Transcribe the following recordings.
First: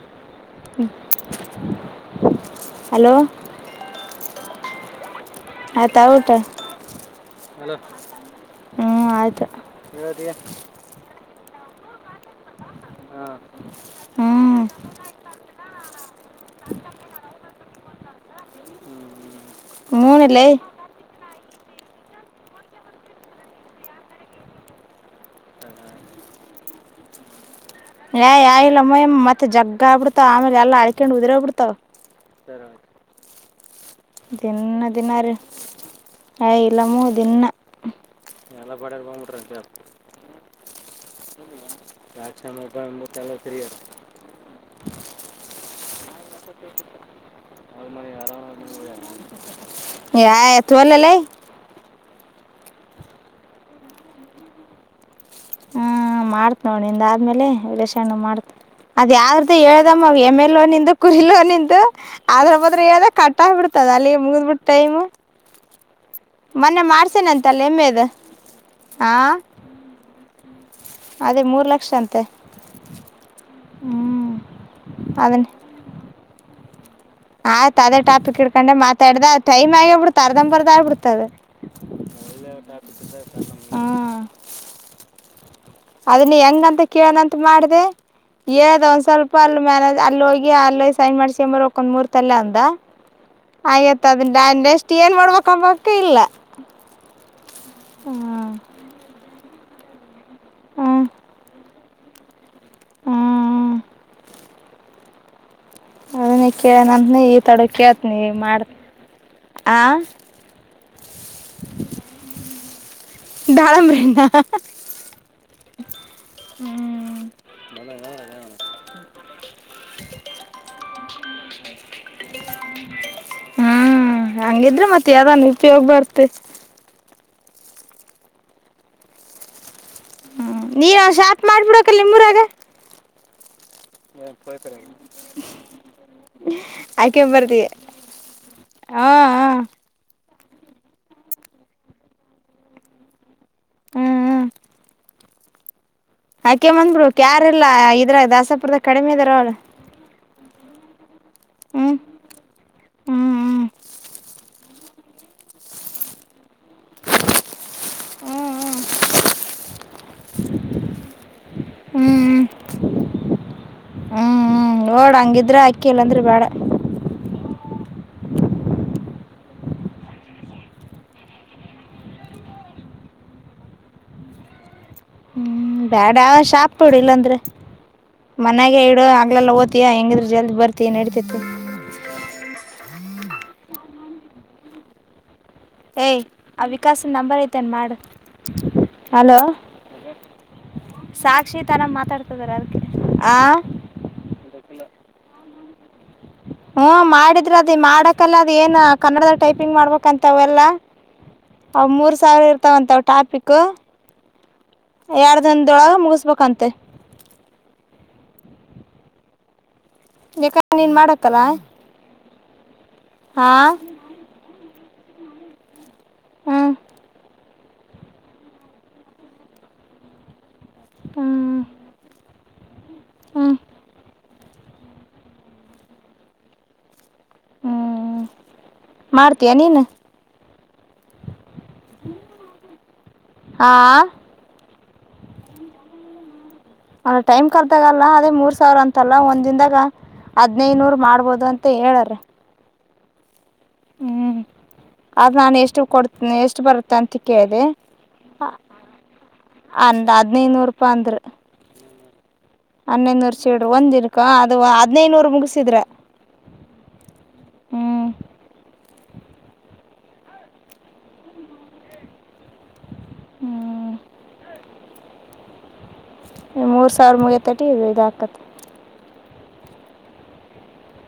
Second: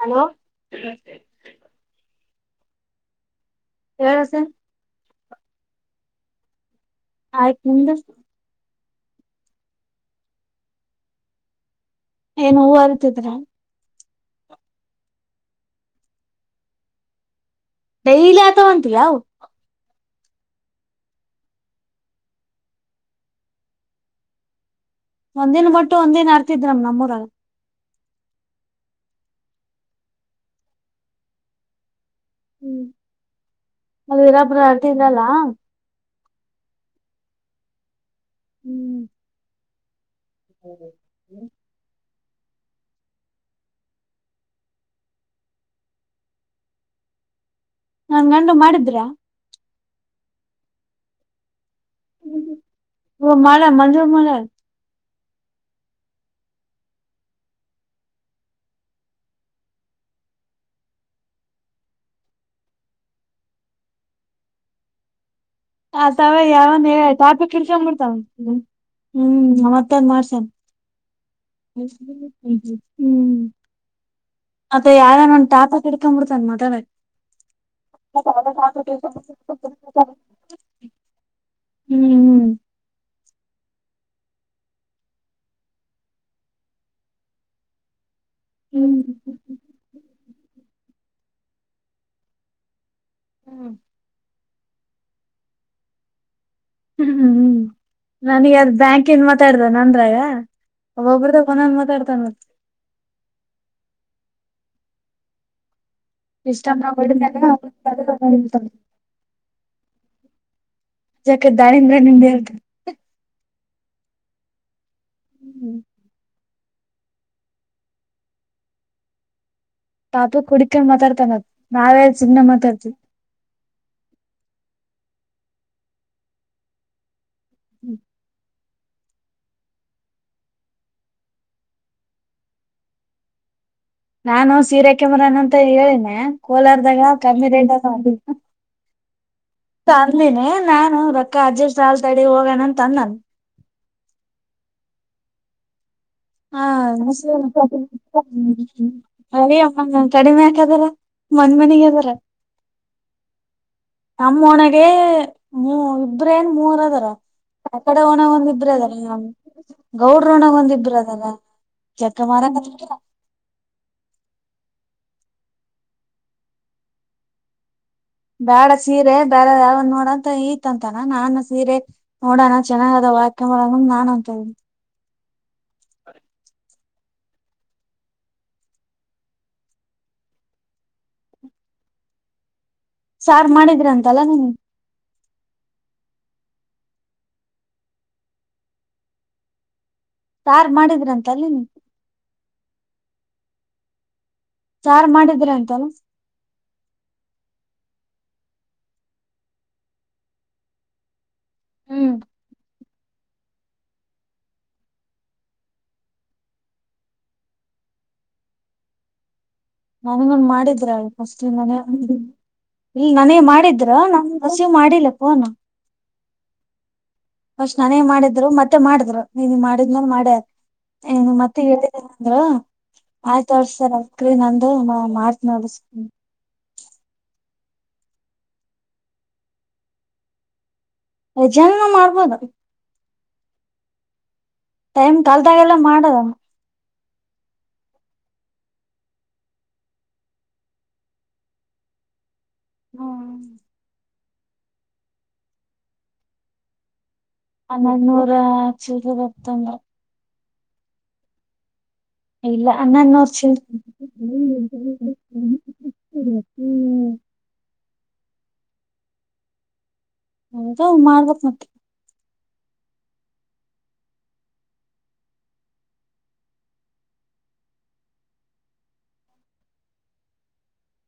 Hello hello ಹೇಳ ಅಪಿ ಹತ್ತ ಊಟ ಆಯ್ತ ನಿಮ್ದು ಹ್ಮ್ ಆಯ್ತು ಏನ್ ಹೂವು ಅರ್ತಿದ್ರ ಹ್ಮ್ ಡೈಲಿ ಆತ ಹಂತ ಅವು ಮೂನಲ್ಲ ಒಂದಿನನ್ ಬಟ್ಟು ಒಂದ ದಿನ ಅರ್ತಿದ್ ನ್ ನಮ್ಮೂರ ಏ ಯಾ ಇಲ್ಲಮ್ಮಯ ಮತ್ತೆ ಜಗ್ಗ ಬಿಡ್ತಾವ ಆಮೇಲೆ ಎಲ್ಲ ಅಡ್ಕೊಂಡ್ ಉದಿರೋಗ್ ಬಿಡ್ತಾವ ಹ್ಮ್ ಅದು ಇರಬ್ರ ಆರಟ ಇದ್ರಲ್ಲ ಹ್ ಇಲ್ಲಾಮೂ ದನ್ನ ಹ್ಮ ಹ್ಮ ರಾಜಕ್ಷಾಮ ಚಲ್ಲ ಸ್ರರಿರ್ [inaudible] ನಾ ಗಂಡುಗ ಮಾಡಿದ್ರ ಯ ಎತ್ತುವಲ್ಲಲ್ಲೇ ಹ [unintelligible] ಮಡಳ ಮಜೋ ಮಾಡಳ ಹ್ಮ ಮಾಡ್ತ್ ಆಳ್ ನಿಂದಾದ್ಮೇಲೆ ವಿರೇಶಣ್ಣುಗ ಮಾಡ್ತ್ ಅದ್ ಯಾವ್ದ ಹೇಳ್ದಮ್ಮ ಎಮೆ ಲೋನಿಂದು ಕುರೀ ಲೋನಿಂದು ಅದ್ರ ಬದ್ರೆ ಹೇಳ್ದ ಕಟ್ಟ ಆಗ್ಬಿಡ್ತದ ಅಲ್ಲಿ ಮುಗಿದ್ ಬಿಟ್ಟುತು ಟೈಮ್ ಆ ತಾವ ಯಾವಂದ ಟಾಪಿಕ್ ಮಾಡ್ಸೇನಂತಲ್ಲ ಇಳ್ಸೊಂಡ್ ಎಮ್ಮೆದು ಬಿಡ್ತಾವ ಹಾಂ ಹ್ಮ್ ಮತ್ತೊಂದ್ ಮಾಡ್ಸನ್ ಅದೇ ಮೂರು ಲಕ್ಷ ಅಂತೆ [inaudible] ಹ್ಮ ಹ್ಮ್ ಅತ್ತ ಅದನ್ [unintelligible] ಎಡುಕಾಬಡ್ತನ್ ಮಾತಾಡಕ್ ಆಯ್ತ ಅದೇ ಟಾಪಿಕ್ ಇಡ್ಕೊಂಡೆ ಮಾತಾಡ್ದ ಟೈಮ್ ಆಗಿಬಿಡ್ತ ಅರ್ಧಂಬರ್ದ ಆಗ್ಬಿಡ್ತದೆ [inaudible] ಹ್ಮ್ ಹ್ಮ್ ಹಾ ಅದನ್ನ ಹೆಂಗಂತ ಕೇಳನಂತ ಮಾಡಿದೆ ಹೇಳ್ದ ಹ್ಮ್ ಒಂದ್ ಸ್ವಲ್ಪ [unintelligible] ಅಲ್ಲಿ ಹೋಗಿ ಅಲ್ಲಿ ಸೈನ್ ಮಾಡ್ಸ್ಕ ಒರ್ಬೇಕು ಮೂರ್ ತಲೆ ಅಂದ ಹ್ಮ್ ಆಗೊಯ್ತ್ [unintelligible] ನಾನು ನೆಸ್ಟ್ ಏನ್ ಮಾಡಡ್ಬೇಕಕಾಂಬಕ ಇಲ್ಲ ಹ್ಮ್ ಹ್ಮ್ ಹ್ಮ್ ನನಗೆ ಅದ್ ಬ್ಯಾಂಕ್ ನ್ ಮತ್ತ ಮಾತಾಡ್ದ ನಾದ್ರಾಗ ಹ್ಮ್ ಒಬಬ್ರೆ ಒಂದು ಒಂದು ಮಾತಾಡ್ತಾನ ಹ್ಮ್ ಅದನ ಇಷ್ಟಂತ ಕೇನಂತ ನೀ ಈ ಹೊಡಿದಾಗ ತಡ ಕೇಳ್ತೀನಿ ಈಗ ನೀ ಮಾಡ್ತಿನಿ ಆ [inaudible] ಯಾಕೆ ದಾಳಿಬ್ರೇಣ್ಣು ಏಳ್ತಾ [unintelligible] [inaudible] ದಾಳಿಂಬ್ರೆನ್ನು [inaudible] ಹ್ಮ ತಾಪ ಕುಡಕೊಂಡ ಮಾತಾಡ್ತಾನ ನಾವೇ ಸುಮ್ನೆ ಮಾತಾಡ್ತಿವಿ. ಹ್ಮ್ ಹಂಗಿದ್ರೆ ಮತ್ತೆ ಯಾವ್ದನ್ ಉಪಯೋಗ ಬರ್ತ್ತೆ ಹ್ಮ್ [inaudible] ಹ್ಮ್ ನೀನ್ ಶಾರ್ಟ್ ಮಾಡ್ಬಿಡಕ ನಿಮ್ಮೂರಾಗ ನಾನು ಸೀರೆ ಅಕೆಮರನ ಅಂತ ಹೇಳಿನೆ ಕೋಲಾರದಾಗ ಆಕೆ ಕಮ್ಮಿ ಬರ್ತೀವಿ ರೇಟ್ ಅದ್ವ [unintelligible] ಹಾ ಹ ತಂದಿನಿ ನಾನು ರೊಕ್ಕ ಅಜೇಷ್ಟು ಆಗ್ಲಿ ತಡೆ ಹೋಗಣ ತಂದಾನ ಹ್ಮ್ ಹ್ಮ [unintelligible] ಹಾ ಆಕೆ [unintelligible] ಬಂದ್ಬಿಡು ಯಾರಿಲ್ಲ ಇದ್ರಾಗ ದಾಸಪುರದಾಗ ಕಡಿಮೆ ಇದಾರ ಅವಳು ಹ್ಮ ಕಡಿಮೆ ಹಾಕ್ದಾರ ಮನ್ ಮನೆಗೆ ಅದಾರ ಹ್ಮ್ ಹ್ಮ್ ನಮ್ಮ ಒಣಗ ಮೂ ಇಬ್ರೇನ್ ಮೂರು [unintelligible] ಆ ಕಡೆ ಒಣಗ ಒಂದ ಹ್ಮ್ ಇಬ್ರೆ ಅದಾರ ಗೌಡ್ರ ಒಣಗ ಒಂದಿಬ್ಬರು ಅದರ ಜಗ್ಗ ಮಾರ ಕಥಾಬಿಟ್ರಾ ಹ್ಮ್ ಹ್ಮ್ ಓಡ ಹಂಗಿದ್ರ ಅಕ್ಕಿ ಇಲ್ಲಂದ್ರಿ ಬೇಡ ಬೇಡ ಸೀರೆ ಬೇರೆದು ಯಾವ್ದನ್ ನೋಡಂತ ತಂತನ ನಾನ ಸೀರೆ ನೋಡಣ ಚೆನ್ನಾಗ ಅದವ ಅಕ್ಯೋದು ಬರನ ಅಂತ ನಾನ್ ಅಂತ ಇದ್ದನಿ ಹ್ಮ ಬ್ಯಾಡ ಶಾಪ್ ಇಡು ಇಲ್ಲಾಂದ್ರೆ ಮನೇಗ ಇಡು ಆಗ್ಲೆಲ್ಲಾ ಓತಿಯ ಹೆಂಗಿದ್ರರು ಜಲ್ದಿ ಬರ್ತ ಯಂಗಾದ್ರು ನಡ್ತಿತಿ ಸಾರ್ ಮಾಡಿದ್ರಿ ಅಂತಲ್ಲಾ ನೀನ್ಗೆ ಏಯ್ ಆ ವಿಕಾಸನ ನಂಬರ್ ಐತೆೇನೆ ಮಾಡು ಹಲೋ ಸಾರ್ ಮಾಡಿದ್ರ [inaudible] ಅಂತಲ್ಲ ಸಾಕ್ಷಿ ನೀನ್ ತರ ಮಾತಾಡ್ತದಾರ ಅದಕ್ಕೆ ಆ ಸರ್ ಮಾಡಿದ್ರೆ ಅಂತಲ್ಲ ಹ್ಮ ಮಾಡಿದ್ರ ಅದ್ ಮಾಡಕಲ್ಲ ಅದ್ ಏನ್ ಕನ್ನಡದದಲ್ಲಿ ಟೈಪಿಂಗ್ ಮಾಡ್ಬೇಕಂತವ ಎಲ್ಲಾ ಅವ ಹ್ಮ್ ಮೂರ್ ಸಾವಿರ ಇರ್ತಾವಂತ ಅವ ಟಾಪಿಕ್ ಎರಡ್ ದಿನದೊಳಗ ಮುಗಿಸ್ಬೇಕಂತೆ ನನ್ಂಗೊ್ ಯಾಕಂದ್ರೆ ಮಾಡಿದ್ರ ನೀನು ಅ ಮಾಡಕ್ಕಲ್ಲ ಫಸ್ಟ್ ನನ ಇಲ್ಲ ನನಗೆ ಹಾಂ ಮಾಡಿದ್ರ ನನ್ ರಸೀವ್ ಮಾಡಿಲ್ಲ ಫೋನ ಹ್ಞೂ ಅಸ್್ ನನೇ ಮಾಡಿದ್ರು ಮತ್ತೆ ಮಾಡಿದ್ರು ನೀನ್ ಮಾಡಿದ್ನ ಮಾಡ ಏನು ಹ್ಞೂ ಮತ್ತೆ ಹೇಳಿದ್ದೇನೆ ಅಂದ್ರು ಆಯ್ ಹ್ಞೂ ತೋರ್ಸ್ತಾರಲ್ ್ರೀ ನಂದು ಮಾತ್ ನೋಡಸ್ ಹ್ಮ್ ಮಾಡ್ತೀಯಾ ನೀನು ಜಾನ ಮಾಡ್ಬೋದುೀ ಹಾ ಟೈಮ್ ಕಲ್ದಾಗೆಲ್ಲ ಮಾಡದ ಅಲ್ಲ ಟೈಮ್ ಕಲ್ದಾಗಲ್ಲ ಅದೇ ಮೂರ್ ಸಾವಿರ ಅಂತಲ್ಲ ಒಂದ್ನ್ದಾಗ ಹದ್ನೈನೂರ್ ಮಾಡ್ಬೋದು ಅಂತ ಹೇಳಾರ ಹ್ಮ್ ಹ್ಮ್ ಅದು ನಾನು ಎಷ್ಟು ಕೊಡ್ತೀನ ಎಷ್ಟು ಬರು ತಂತ ಕೇಳಿದೆ ಹನ್ನೊಂದನೂರ ಅ ಚಿಲ್ರೆ ಬತ್ತಂದ್ರ ಹದ್ಿನೈನೂರು ರೂಪಾಯಿ ಅಂದ್ರ ಇಲ್ಲ ಅ್ಣನ್ನ ಚಿಲ್ಲರೆ ಒಂದು ಹ್ಮ ದಿನಕ್ಕೆ ಅದು ಹದಿನೈದು ನೂರು ಮುಗಿಸಿದ್ರೆ ಹ್ಞೂ ಒು ಮಾಡ್ಬೇಕಕ್ ಮತ್ತೆ ಹ್ಮ್ ನೀ ಮೂರ್ ಸಾವಿರ ಮುಗ ತಟಿ ಇದು ಇದಾಕತ್ತೆ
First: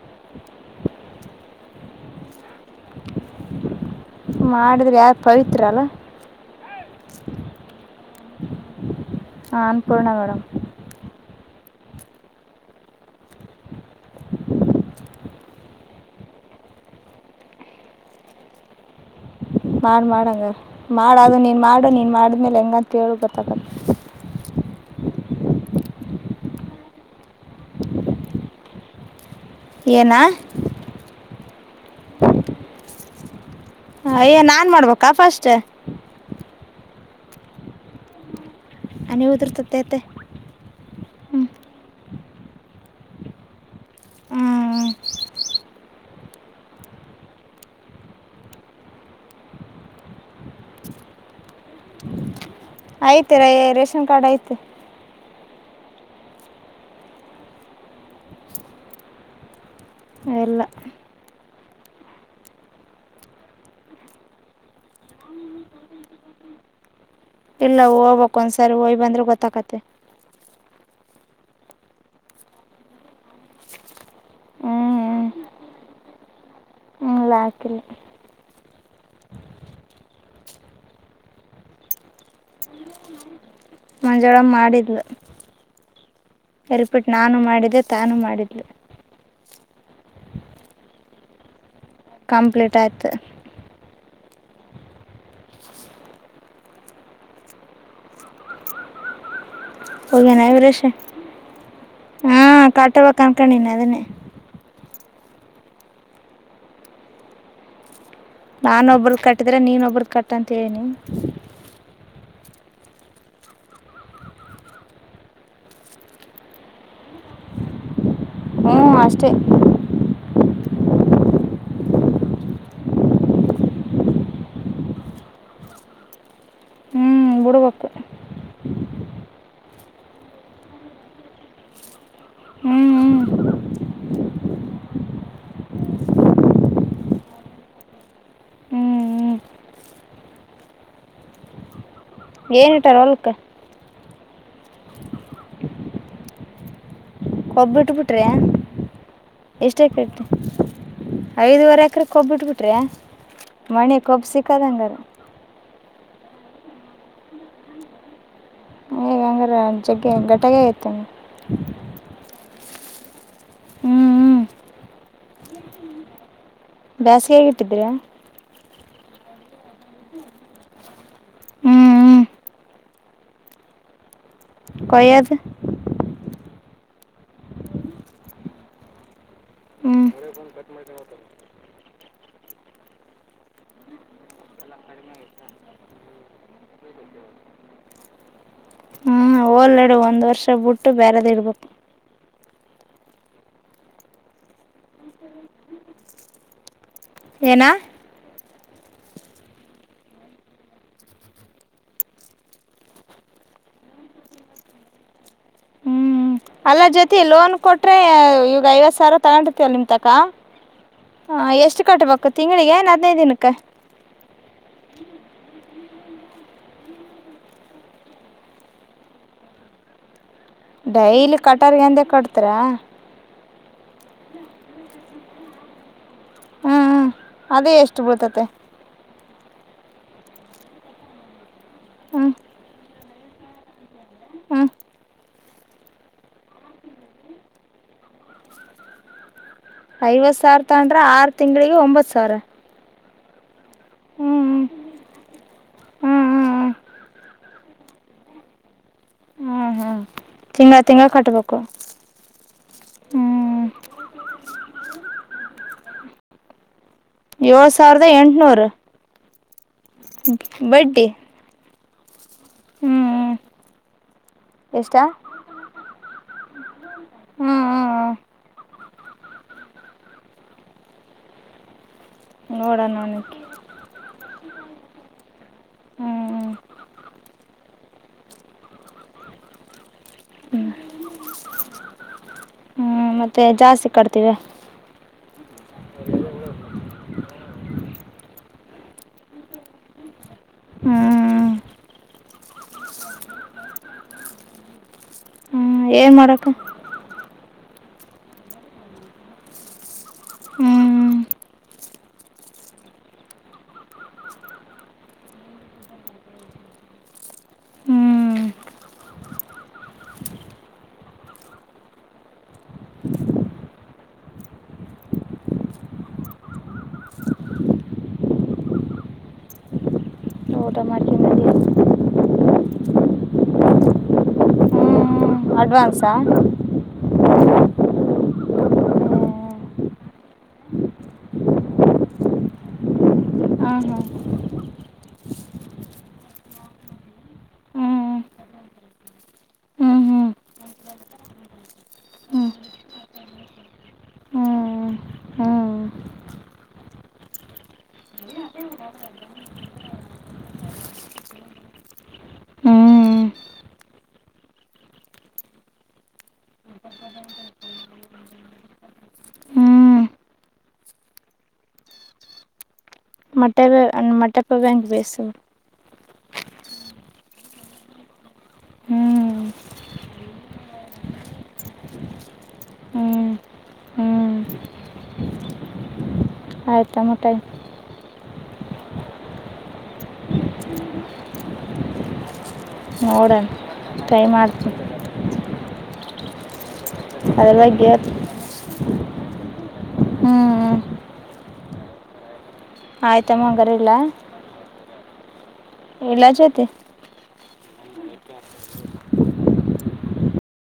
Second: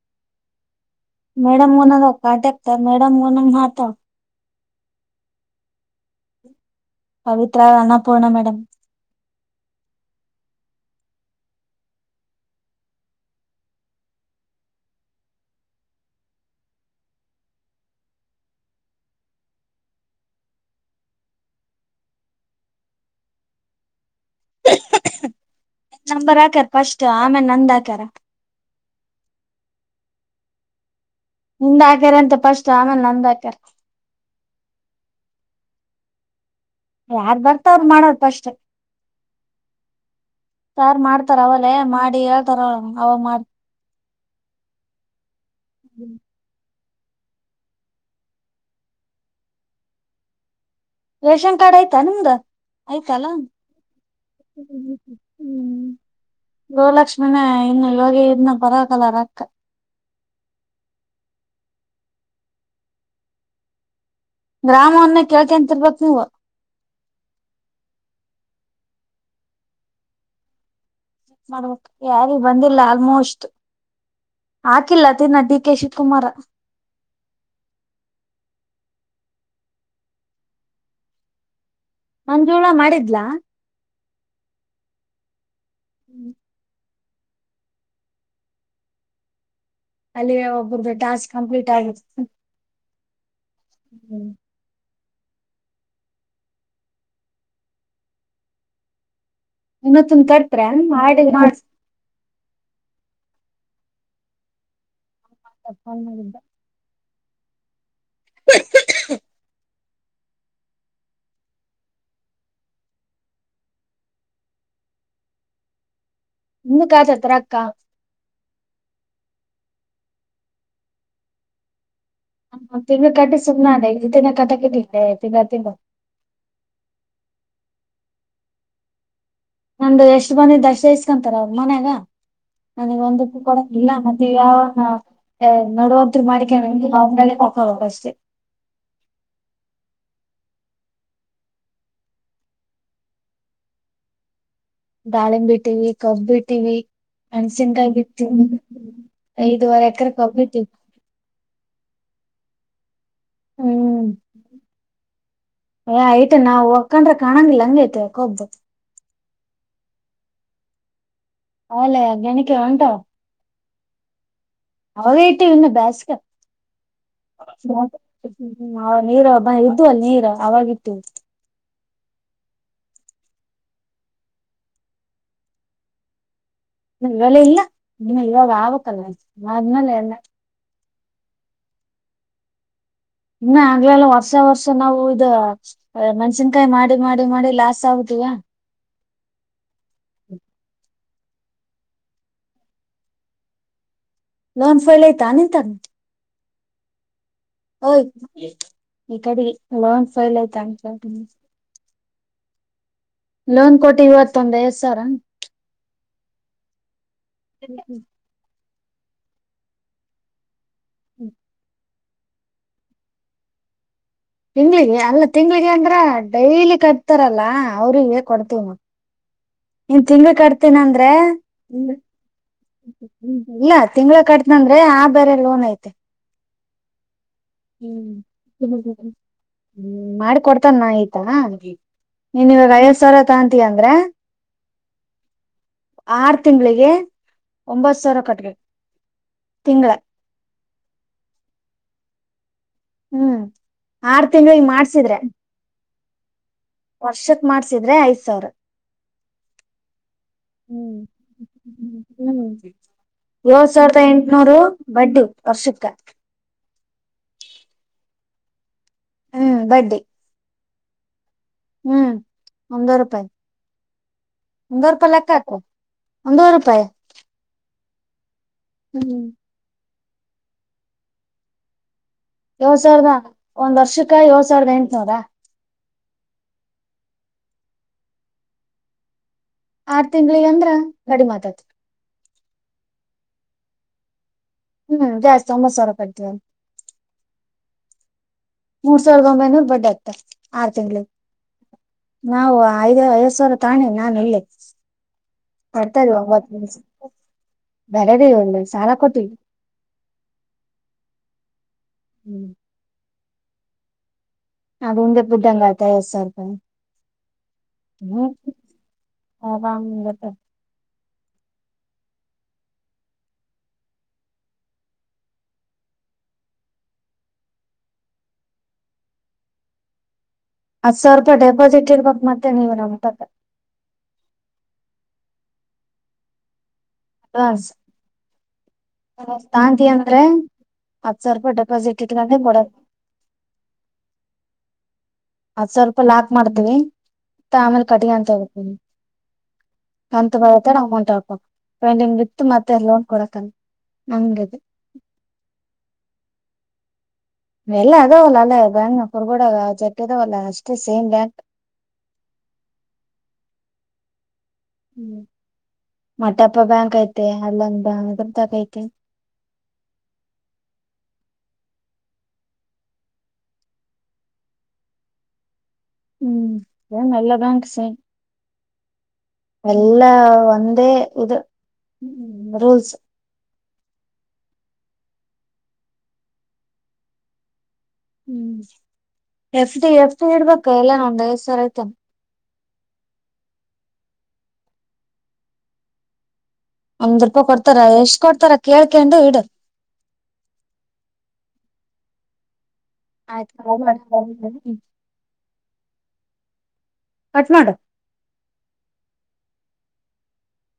[inaudible] ಮೇಡಮ್ ನಂಗ ಕಾಟಿ ಆಕ್ತ ಮೇಡಮ್ ನಂಗ್ ಮಾತ ಮಾಡಿದ್ರೆ ಯಾರ ಪವಿತ್ರ ಅಲ್ಲ ಪವಿತ್ರ ಅ್ಣ ಪರ್ಣ ಮೇಡ್ ಹಾ ಅನ್ಪೂರ್ಣ ಮೇಡಮ್ ಮಾಡಿ ಮಾಡಂಗ ಮಾಡ ಅದು ನೀನು ಮಾಡು ನೀನು ಮಾಡಿದ್ಮೇಲೆ ಹೆಂಗ ಅಂತೇಳಿ ಗೊತ್ತಕತ್ತ ನಂಬರ್ ಹಾಕ್ಯಾರ ಫಸ್ಟ್ ಆಮೇಲೆ ನಂದ ಹಾಕ್ಯಾರ ಏನಾ ನಿಂದ್ ಹಾಕ್ಯಾರ ಅಂತ ಪಫಸ್ಟ್ ಆಮೇಲೆ ನಂದ ಹಾಕ್ಯಾರ್ ಯ್ಯ ನಾನ್ ಮಾಡ್ಬೇಕಾ ಫಸ್ಟ್ ಯಾರ್ ಬರ್ತಾವ ಅವ್ರು ಮಾಡೋದ ಪಫಸ್ಟ್ ಅನವುದ್ರತತೆತೆ ಯಾರ್ು ಮಾಡ್ತಾರ ಅವಲ್ಲೇ ಮಾಡಿ ಹೇಳ್ತಾರ ಅವ ಅವಾಗ್ ಹ್ಮ್ ಹ್ಮ್ ರೇಷನ್ ಕಾರ್ಡ್ ಆಯ್ತಾ ನಿಮ್ದ ಐತಲ್ಲ ಐ್ತ ರ ರೇಷನ್ ಕಾರ್ಡ್ ಐ್ತೆ ಹ್ಮ್ ಗೋಲಕ್ಷ್ಮನ ಇನ್ನು ಯೋಗಿ ಇದನ್ನ ಪರವಾಗಿ ಕಲ್ಲ ರಕ್ಕ ಎಲ್ಲ ಗ್ರಾಮವನ್ನ ಕೇಳ್ಕಂತಿರ್ಬೇಕಕ್ ನೀವು ಇಲ್ಲ ಹೋಗ್ಬೇಕಕ್ ಒಂದ್ಸರಿ ಹೋಯ್ ಬಂದ್ರೆ ಗೊತ್ತಾಕತ್ತೆ ಮಾಡ್ಬೇಕು ಯಾರಿಗೆ ಬಂದಿಲ್ಲ ಆಲ್ಮೋಸ್ಟ್ ಹ್ಞೂ ಹಾಕಿಲ್ಲ ತಿನ್ನ ಡಿ ಕೆ ಶಿವಕುಮಾರ ಹ್ಮಲ್ಲಾಕಿಲ್ಲ ಒಂದಜೋಳ ಮಾಡಿದ್ಲಾ ಮಂಜವಾಳ ಮಾಡಿದ್ಲು ಹ್ಮ್ ರಿಪೀಟ್ ನಾನು ಮಾಡಿದ್ದೆ ತಾನು ಮಾಡಿದ್ಲು ಅಲ್ಲಿ ಒಬ್ರ್ದ ಟಾಸ್ಕ್ ಕಂಪ್ಲೀಟ್ ಆಗ ಕಂಪ್ಲೀಟ್ ಆಯ್ತು ಹ್ಮಞ ಇನ್ನೊತ್ತನ್ ಹೋಗನ ಕಟ್ಟ್ರ ರಷ ಮಾಡಿ ಹಾ ಕಟಬೇಕ ಅನ್ಕೊಂಡಿನಿ ಅದನ್ನೇ ಫಾನ್ ಮಾಡಿದ್ದ [inaudible] ನಾನ ಒಬ್ಬ್ರ ಕಟ್ಟಿದ್ರೆ ನೀನ್ ಒಬ್ಬ್ರಗ್ ಕಟ್ಟಂತ ಹೇಳನಿ ನಿಮ ಕಾತಾರ್ತಾರೆ ಅಕ್ಕಾ ಹ್ಮ್ ಅಷ್ಟೇ ಹ ತಿಿ ಕಟ್ಟಿ ಸುಮ್ಮ್ ಅತ ಕತಾಕೆ ತಿ ತಿ [unintelligible] ಹ್ಞೂ ಬುಡುಬಪ್ಪು ನಂದು್ದು ಎಷ್ಟು ಬಂದಿ ದರ್ಶೈಸ್ಕೊಂತಾರ ಅವ್ರ ಮನ್ಯಾಗ ಹ್ಞೂ ನನಗೆ ಒಂದಕ್ಕೂ ಹ್ಞೂ ಕೊಡಿಲ್ಲ ಮತ್ತ ಯಾವ ನಡೋದ್ರು ಮಾಡ್ಿಕ ಅವ್ೆ ಪಕ ಹೋಗ ಅಷ್ಟೆ ಹ್ಞೂ ಹ್ಞೂ ಏನ್ ಇಟಾರ ಹೊಲ್ಕ್ ದಾಳಿಂಬಿ ಇಟ್ಟಿವವಿ ಕಬ್ ಬಿಟ್ಟಿವ ಕಬ್ಬು ಅಣ್ಸನ್ಕಾಯಿ ಬಿಟ್ಬಿಟ್ರೆ ಬಿತ ಐದುವರೆ ಎಕರೆ ಕ ಒೋಗಬಟ್ಟವಿ ಐದುವರೆ ಎಕರೆ ಕೊಬ್ಬು ಬಿಟ್ಬಿಟ್ರಿ ಮಣಿ ಹ್ಮ್ ಕೊಬ್ಬು ಸಿಕ್ಕದ ಹಂಗಾರ ಏ ಐತೆ ನಾವವು ಹಕೊಂಡ್ರ ಕಂಗಿಲ್ಲ ಹಂಗ ೈತೆಕ ಹಬ್ಬು ಂಗ್ರೆ ಜಗ್ಗೆ ಘಟಾಗ ಇಐತ್ತು [unintelligible] ಹಲೇ ಅ್ಗೆಣಕ್ಕೆ ಉಂಟ ಹ್ಮ್್ಮ ಅವಗೇಟ್ಟಿ ಇನ್ನ ಬ್ಯಾಸ್ಕರ್ ಬೇಸ್ಿಗೆಯಗ ಇಟ್ಟಿದ್ರರಾ ್ಮ ನೀರು ಬ ಇದ್ದು ಅಲ್ಲ ನೀರ್ ಅವಾಗಿತ್ತು ಹ್ಮ್ ಹ್ಮ್ ಕ್ಯಯದು ಇವೆಲ್ಲ ಇಲ್ಲ ಇನ್ನ ಇವಾಗ ಆಕ್ಲ್ಲ ಆದ್ಮೇಲೆ ಎಲ್ಲ ಬತ್ ಮಾಡತ [inaudible] ಇ ಆಗ್ಲೆಲ್ಲ ವರ್ಷ ವರ್ಷ ನಾವು ಇದ ಮಣ್ಸಿನ್ಕಾಯಿ ಮಾಡಿ ಮಾಡಿ ಮಾಡಿ ಲಾಸ್ ಆಗುದಿವಾ ಹೋಲ್ಡು ಒಂದ್ ವರ್ಷ ಬಿಟ್ಟು ಬೇಾರದ ಇಡ್ಬೇಕು ಲೋನ್ ಫೈಲ್ ಯಐತಾ ನಿಂತ ಏನ ಹ ಇಕಡೆ ಲೋನ್ ಸಫೈಲಯತ ಆಮಚ ಲೋನ್ ಕೊಟ್ಟಿ ಇವತ್ತೊಂದ ಐದ್ ಸಾವಿರ ಹ್ಮ್ ಅಲ್ಲ ಜೊತಿ ಲೋನ್ ಕೊಟ್ರೆ ಈವಗ ಐವತ್ ಸಾವಿರ ತಗೊಂಡಿರ್ತಿವ ನಿಮ ತಕ ಹಾ ಎಷ್ಟು ಕಟ್ಬೇಕು ತಿಂಗಳಿಗೆನ್ ಹದ್ನೈದು ದಿನಕ್ಕೆ ತಿಂಗಳಿಗೆ ಅಲ್ಲ ತಿಂಗ್ಳಿಗೆ ಅಂದ್ರ ಡೈಲಿ ಕಟ್ತಾರಲ್ಲ ಅವ್ರಿಗೆ ಕೊಡ್ತೀವ್ ಮ ಇನ್ ತಿಂಗಳು ಕಾ ಡೈಲಿ ಕಟರ್ಗೆಂದೆ ಕಟ್ತರಾ ್ಮ ಇಲ್ಲ ತಿಂಗಗಳ ಕಟ್ನಂದ್ರೆ ಆ ಬೇರೆ ಲೋನ್ ಐತೆ ಹ್ಮ್ ಅದೇ ಎಷ್ಟು ಬೂತತೆ ಹ್ಮ ಮಾಡಿಕೊಡ್ತಾನ ಆಯ್ತಾ ಹ್ಮ್ ನೀನ್ವಾಗಯ ಸರತಾಂತಿ ಅಂದ್ರೆ ಹ್ಮ್ ಆರು ತಿಂಗಳಿಗೆ ಒಂಬತ್ ಸಾವಿರ ಕಟ್ಗೆ ತಿಂಗಳ ಐವತ್ ಸಾವಿರ ತಂಡ್ರೆ ಆರು ತಿಂ್ಗಳಿಗೆ ಒಂಬತ್ತು ಸಾವಿರ ಹ್ಮ್ ಆರ್ ತಿಂಗಳು ಹ್ಮ್ ಈ ಮಾಡ್ಸಿದ್ರೆ ಹ್ಮ್ ಹ್ಮ್ ವರ್ಷಕ್ ಮಾಡ್ಸಿದ್ರೆ ಐದ್ ಸಾವಿರ ಹಾಞ ಹಾಂ ತಿಂಗಳ ತಿಂಗಳ ಕಟ್ಟಬೇಕು ಹ್ಮ್ ಏಳ್ ಸಾವಿರದ ಎಂಟನೂರು ಬಡ್ಡಿ ವರ್ಷಕ್ಕ ಏಳ್ ಸಾವಿರದ ಎಂಟನೂರು ಹ್ಮ್ ಬಡ್ಡಿ ಬಡ್ಡೆ ಹ್ಮ್ ಒಂದ ರೂಪಾಯಿ ಒಂದೂ ಎಷ್ಟಾ ರೂಪಾಯಿ ಲೆಕ್ಕಾಕ ಒಂದೂ ರೂಪಾಯಿ ಹ್ಮಞ ಹ್ಮಞ ಹಾ ಹ್ಮ್ ಹ್ಮ ಹ್ಮ್ ಏಳ್ ನೋಡೋಣ ಸಾವಿರದ ನನಕ್ಕೆ ಒಂದ್ ವರ್ಷಕ್ಕ ಏಳಡ್ ಸಾವಿರದ ಎಂಟನೂರ ಹ್ಮ್್ಮ ಆರ್ ತಿಂಗ್ಳಿಗೆ ಅಂದ್ರ ಗಡಿ ಮಾತತ್ ಹ್ಞೂ ಮತ್ತೆ ಜಾಸ್ತಿ ಕಡ್ತೀವಿ ಹ್ಮ್ ಜಾಸ್ ಸಮಮ್ಮ ಸರಕವ ಮೂರ್ ಸಾವಿರ್ದ ಒಂಬೈನೂರ್ ಬಡ್ ಆತ ಆರ್ ತಿಂಗಳಿಗೆ ಹ್ಮ್ ನಾವು ಐದ ಐದ್ ಸಾವಿರ ತಾಣಿ ನಾನು ಇಲ್ಲಿ ಹ್ಮ್ ಮಾಡರ್ತರಿ ಏನ್ ಒಂಬತ್ ಮಾಡಕ ನಿಮಷ ಬೆಳ ರ ಒಂದು ಸಾಲ ಕೊಟ್ಟವಿ ಹ್ಮ್ ಹ್ಮ್ ಅದು ಉಂದೇ ಬುದ್ದಂಗಯತ ಐವತ್ತು ಸಾವಿ ರೂಪಾಯಿ ಹ್ಮ ಹ್ಮ್ ಹವಾಾಮಂಗತ್ತ ಊಟ ಹತ್ ಸಾವಿರ ರೂಪಾಯಿ ಮಾಡ್ಕೊಂಡದಿ ಡೆಪಾಸಿಟ್ ಇರ್ಬೇಕಕ್ ಮತ್ತೆ ನೀವು ನಮ್ತ ಅಡ್ವಾನ್ಸಾ ಹ ಶಾಂತಿ ಅಂದ್ರೆ ಹತ್ತು ಸಾವಿರ ರೂಪಾಯಿ ಡೆಪಾಸಿಟ್ ಇಟ್ಕ ಕೊಡ ಹಾ ಹಾ ಹತ್್ ಸಾವಿರ ರೂಪಾಯ ಲಾಕ್ ಮಾಡತೀವಿತ್ತ ಆಮೇಲೆ ಕಟಿ ಹ್ಮ್ ಅಂತ ಹೋಗತಿ ಹ್ಮ್ ಕಣಂತ ಮದತಡ ಅಮೌಂಟ್ ಆ ಪಂಡಿಂಗ್ ವಿತ್ ಹ್ಮ್ ಹ್ಮ್ ಮತ್ತೆ ಲೋನ್ ಕಡ ತಮ್ಮಿ ನಂಗದು ಹ್ಮ್ ಹ್ಮ್ ಎಲ್ಲ ಅದವಲ್ಲ ಅಲ್ಲ ಬ್ಯಾ ಹೊರ್ಗಡ ಜಟ್ಟಿ ಅದವಲ್ಲ ಅಷ್ಟೇ ಸೇಮ್ ಬ್ಯಾಂಕ್ ಹ್ಮ್ ಹ್ಮ್ ಮಟಪ್ಪ ಬ್ಯಾಂಕ್ ಐತೆ ಅಲ್ಲಂಗ ಬ ಅ ತಕ ಐತೆ ಹ್ಮ್ ಮೊಟೆ ಮೊೆ ಪವೆಂಗೆ ಬೇಸ ಹ್ಮ್ ನಲ್ಲದಾಕ ಸ ಹ್ಮ್ ಎಲ್ಲಾ ಒಂದೇ ಇದು ರೂಲ್ಸ್ ಹ್ಮ್ ಹ್ಮ್ ಆಯತ ಮೋಟ ಹ್ಮ್ ಎಫ ಎಫ್್ಟ ಇಡ್ಬೇಕ ಎಲ್ಲ ನೊಂದು್ ಐದ್ ಸರ ಆಐ್ತಾನ ನೋಡೋಣ ಟ್ರೈ ಮಾಡ್ತೀನಿ ಒಂದ್ ರೂಪಾಯಿ ಅದ್ರ ಕೊಡ್ತಾರ ಬಗ್ಗೆ ಎಷ್ಟ್ ಕೊಡ್ತಾರ ಕೇಳ್ಕೊಂಡಂಡು ಇಡು ಹ್ಮ್ ಆಯ್ತಮ್ಮ ಆಯ್ತ ಹಂಗಾರೆ ಹ ಮಾಡ್ [unintelligible] ಎಲ್ಲ ಜೊತೆ ಕಟ್ ಮಾಡು